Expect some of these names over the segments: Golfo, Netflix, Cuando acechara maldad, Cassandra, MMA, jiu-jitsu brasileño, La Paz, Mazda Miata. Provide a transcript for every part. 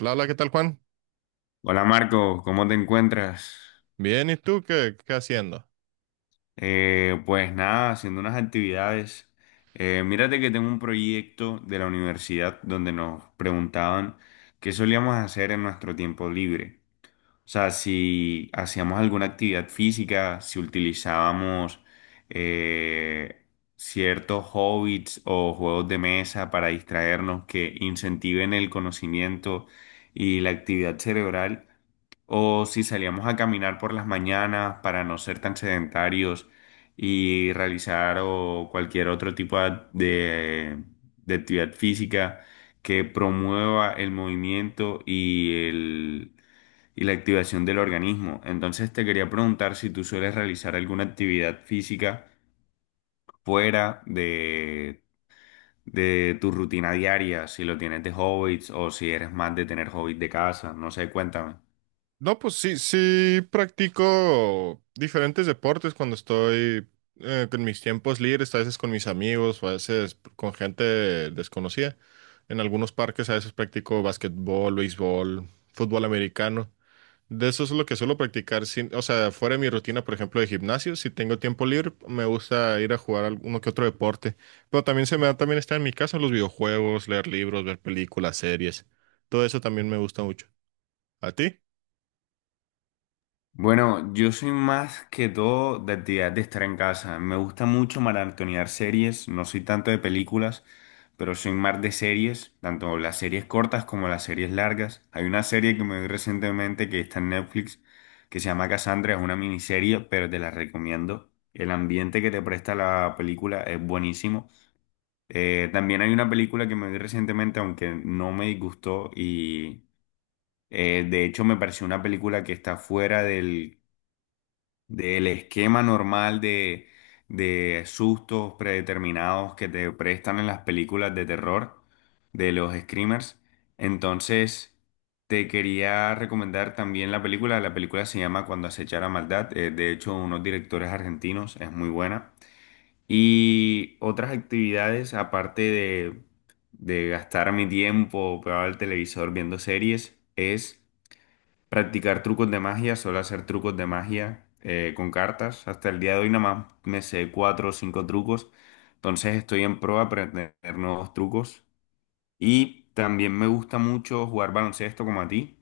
Hola, ¿qué tal, Juan? Hola Marco, ¿cómo te encuentras? Bien, ¿y tú qué haciendo? Pues nada, haciendo unas actividades. Mírate que tengo un proyecto de la universidad donde nos preguntaban qué solíamos hacer en nuestro tiempo libre. O sea, si hacíamos alguna actividad física, si utilizábamos eh, ciertos hobbies o juegos de mesa para distraernos que incentiven el conocimiento y la actividad cerebral. O si salíamos a caminar por las mañanas para no ser tan sedentarios y realizar o cualquier otro tipo de actividad física que promueva el movimiento y la activación del organismo. Entonces te quería preguntar si tú sueles realizar alguna actividad física fuera de tu rutina diaria, si lo tienes de hobbies o si eres más de tener hobbies de casa. No sé, cuéntame. No, pues sí, sí practico diferentes deportes cuando estoy con mis tiempos libres, a veces con mis amigos, o a veces con gente desconocida. En algunos parques a veces practico básquetbol, béisbol, fútbol americano. De eso es lo que suelo practicar, o sea, fuera de mi rutina, por ejemplo, de gimnasio, si tengo tiempo libre, me gusta ir a jugar alguno que otro deporte, pero también se me da también estar en mi casa, los videojuegos, leer libros, ver películas, series, todo eso también me gusta mucho. ¿A ti? Bueno, yo soy más que todo de actividad de estar en casa. Me gusta mucho maratonear series, no soy tanto de películas, pero soy más de series, tanto las series cortas como las series largas. Hay una serie que me vi recientemente que está en Netflix, que se llama Cassandra, es una miniserie, pero te la recomiendo. El ambiente que te presta la película es buenísimo. También hay una película que me vi recientemente, aunque no me disgustó y de hecho me pareció una película que está fuera del esquema normal de sustos predeterminados que te prestan en las películas de terror de los screamers. Entonces, te quería recomendar también la película. La película se llama Cuando acechara maldad. De hecho, unos directores argentinos, es muy buena. Y otras actividades, aparte de gastar mi tiempo pegado al televisor viendo series, es practicar trucos de magia, suelo hacer trucos de magia con cartas. Hasta el día de hoy nada más me sé cuatro o cinco trucos. Entonces estoy en pro a aprender nuevos trucos. Y también me gusta mucho jugar baloncesto como a ti.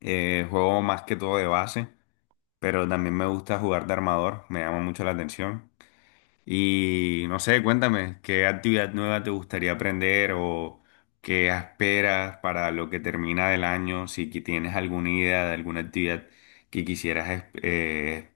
Juego más que todo de base, pero también me gusta jugar de armador. Me llama mucho la atención. Y no sé, cuéntame, ¿qué actividad nueva te gustaría aprender o qué esperas para lo que termina del año? Si que tienes alguna idea de alguna actividad que quisieras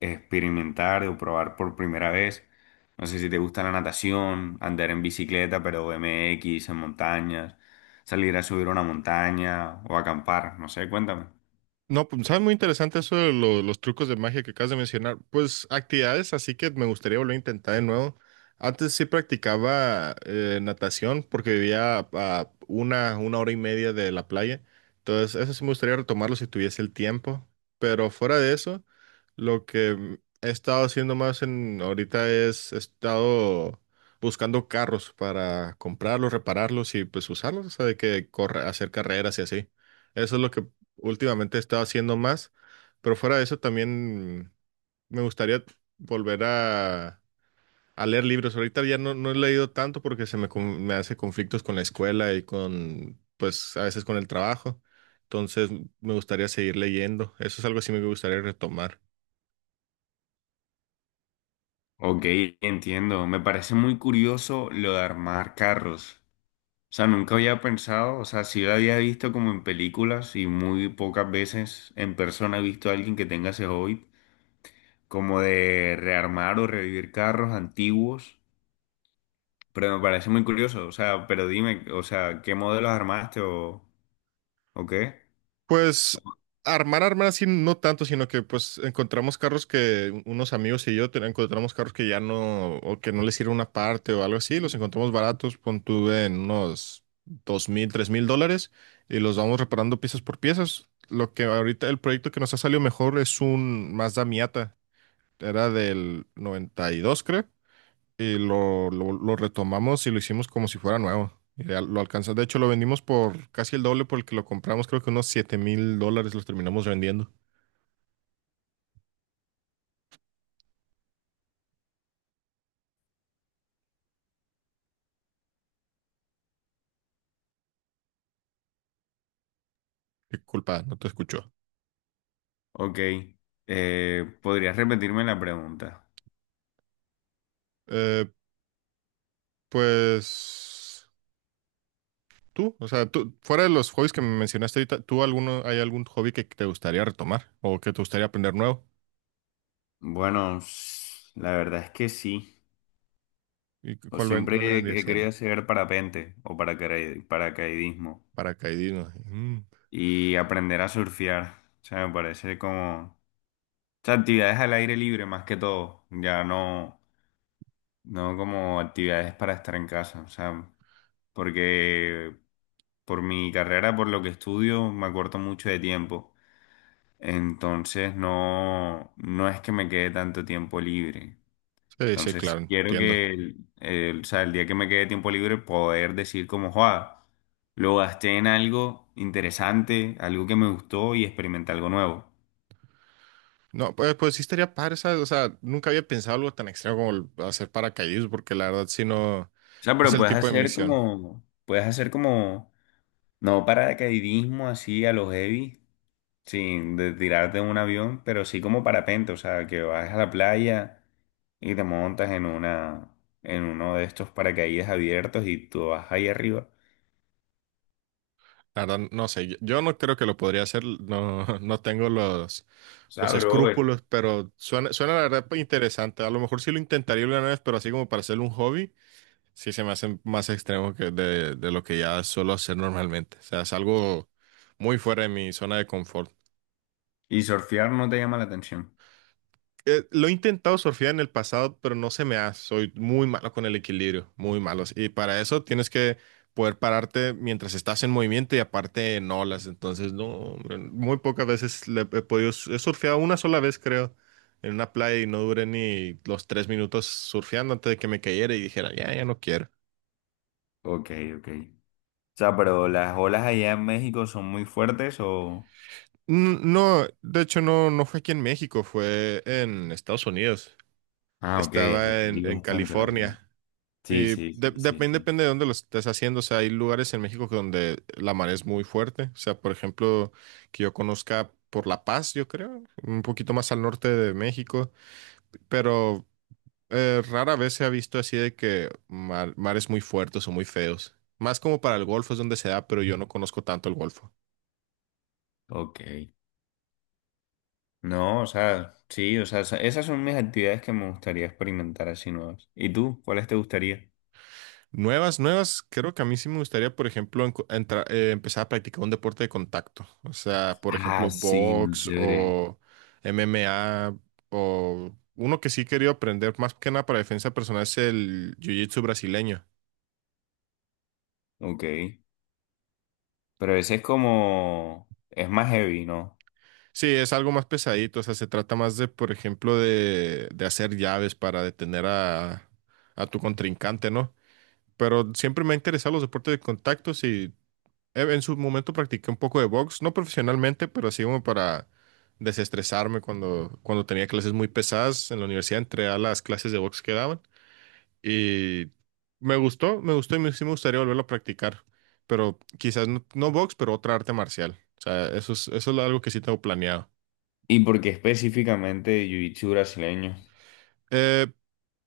experimentar o probar por primera vez. No sé si te gusta la natación, andar en bicicleta, pero MX, en montañas, salir a subir una montaña o acampar, no sé, cuéntame. No, pues sabes muy interesante eso de los trucos de magia que acabas de mencionar. Pues actividades, así que me gustaría volver a intentar de nuevo. Antes sí practicaba natación porque vivía a una hora y media de la playa. Entonces, eso sí me gustaría retomarlo si tuviese el tiempo. Pero fuera de eso, lo que he estado haciendo más en ahorita es he estado buscando carros para comprarlos, repararlos y pues usarlos, o sea, de que corre, hacer carreras y así. Eso es lo que últimamente he estado haciendo más, pero fuera de eso también me gustaría volver a leer libros. Ahorita ya no, no he leído tanto porque se me, con- me hace conflictos con la escuela y con, pues a veces con el trabajo. Entonces me gustaría seguir leyendo. Eso es algo así me gustaría retomar. Ok, entiendo. Me parece muy curioso lo de armar carros. O sea, nunca había pensado, o sea, sí lo había visto como en películas y muy pocas veces en persona he visto a alguien que tenga ese hobby, como de rearmar o revivir carros antiguos, pero me parece muy curioso, o sea, pero dime, o sea, ¿qué modelos armaste o qué? Pues armar, armar así no tanto, sino que pues encontramos carros que unos amigos y yo encontramos carros que ya no, o que no les sirve una parte o algo así, los encontramos baratos, pon tú en unos 2.000, 3.000 dólares y los vamos reparando piezas por piezas. Lo que ahorita el proyecto que nos ha salido mejor es un Mazda Miata, era del 92, creo, y lo retomamos y lo hicimos como si fuera nuevo. Y ya lo alcanzamos. De hecho, lo vendimos por casi el doble por el que lo compramos. Creo que unos 7.000 dólares los terminamos vendiendo. Qué culpa, no te escuchó. Ok, ¿podrías repetirme la pregunta? Eh, pues tú, o sea, tú, fuera de los hobbies que me mencionaste ahorita, ¿tú alguno, hay algún hobby que te gustaría retomar o que te gustaría aprender nuevo? Bueno, la verdad es que sí, ¿Y o cuál, siempre cuál he vendría he querido siendo? hacer parapente o paracaidismo. Paracaidismo. Mm. Y aprender a surfear. O sea, me parece como... O sea, actividades al aire libre más que todo. Ya no, no como actividades para estar en casa. O sea, porque por mi carrera, por lo que estudio, me acorto mucho de tiempo. Entonces no, no es que me quede tanto tiempo libre. Sí, sí, claro, Entonces quiero entiendo. que o sea, el día que me quede tiempo libre poder decir como, joa, lo gasté en algo interesante, algo que me gustó y experimenté algo nuevo. No, pues, pues sí estaría padre, ¿sabes? O sea, nunca había pensado algo tan extremo como el hacer paracaidismo, porque la verdad sí no, no O sea, es pero el tipo de misión. Puedes hacer como, no paracaidismo así a los heavy, sin de tirarte de un avión, pero sí como parapente, o sea, que vas a la playa y te montas en una, en uno de estos paracaídas abiertos y tú vas ahí arriba. La verdad, no sé, yo no creo que lo podría hacer, no, no tengo O sea, los bro, escrúpulos, pero suena, suena la verdad interesante. A lo mejor sí lo intentaría una vez, pero así como para hacer un hobby, sí se me hace más extremo que de lo que ya suelo hacer normalmente. O sea, es algo muy fuera de mi zona de confort. y surfear no te llama la atención. Lo he intentado surfear en el pasado, pero no se me da. Soy muy malo con el equilibrio, muy malos. Y para eso tienes que poder pararte mientras estás en movimiento y aparte en olas. Entonces, no, hombre, muy pocas veces le he podido. He surfeado una sola vez, creo, en una playa y no duré ni los 3 minutos surfeando antes de que me cayera y dijera, ya, ya no quiero. Ok, ok. O sea, pero las olas allá en México son muy fuertes o... N- No, de hecho, no, no fue aquí en México, fue en Estados Unidos. Ah, ok, allá Estaba sí, en bastante, la verdad. California. Sí, sí, sí, sí, Depende, sí. depende de dónde lo estés haciendo. O sea, hay lugares en México que donde la mar es muy fuerte. O sea, por ejemplo, que yo conozca por La Paz, yo creo, un poquito más al norte de México. Pero rara vez se ha visto así de que mares muy fuertes o muy feos. Más como para el Golfo es donde se da, pero yo no conozco tanto el Golfo. Ok. No, o sea, sí, o sea, esas son mis actividades que me gustaría experimentar así nuevas. ¿Y tú? ¿Cuáles te gustaría? Nuevas, nuevas, creo que a mí sí me gustaría, por ejemplo, empezar a practicar un deporte de contacto. O sea, por Ah, ejemplo, sí, muy box chévere. o MMA o uno que sí he querido aprender más que nada para defensa personal es el jiu-jitsu brasileño. Ok. Pero ese es como, es más heavy, ¿no? Sí, es algo más pesadito, o sea, se trata más de, por ejemplo, de hacer llaves para detener a tu contrincante, ¿no? Pero siempre me han interesado los deportes de contacto, sí. En su momento practiqué un poco de box, no profesionalmente, pero sí como para desestresarme cuando tenía clases muy pesadas en la universidad, entré a las clases de box que daban y me gustó y me- sí me gustaría volverlo a practicar, pero quizás no, no box, pero otra arte marcial. O sea, eso es algo que sí tengo planeado. ¿Y por qué específicamente jiu-jitsu brasileño? Eh,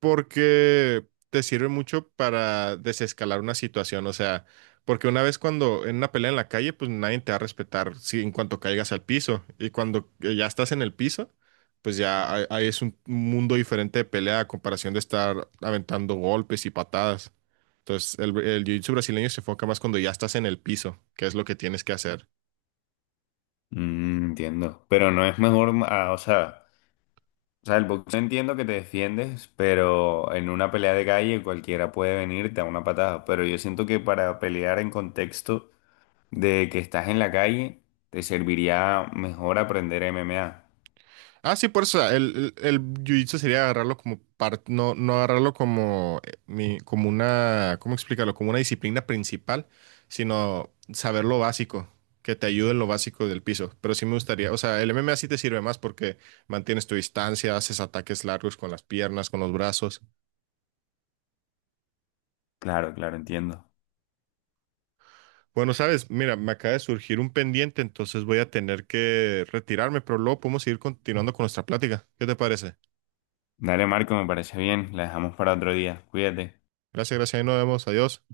Porque te sirve mucho para desescalar una situación, o sea, porque una vez cuando en una pelea en la calle, pues nadie te va a respetar si en cuanto caigas al piso y cuando ya estás en el piso, pues ya ahí es un mundo diferente de pelea a comparación de estar aventando golpes y patadas. Entonces, el jiu-jitsu brasileño se enfoca más cuando ya estás en el piso, que es lo que tienes que hacer. Mm, entiendo. Pero no es mejor, ah, o sea, el boxeo entiendo que te defiendes, pero en una pelea de calle cualquiera puede venirte a una patada. Pero yo siento que para pelear en contexto de que estás en la calle, te serviría mejor aprender MMA. Ah, sí, por eso el jiu-jitsu sería agarrarlo como parte, no, no agarrarlo como, como una, ¿cómo explicarlo? Como una disciplina principal, sino saber lo básico, que te ayude en lo básico del piso. Pero sí me gustaría, o sea, el MMA sí te sirve más porque mantienes tu distancia, haces ataques largos con las piernas, con los brazos. Claro, claro, entiendo. Bueno, sabes, mira, me acaba de surgir un pendiente, entonces voy a tener que retirarme, pero luego podemos seguir continuando con nuestra plática. ¿Qué te parece? Dale, Marco, me parece bien. La dejamos para otro día. Cuídate. Gracias, gracias, ahí nos vemos, adiós.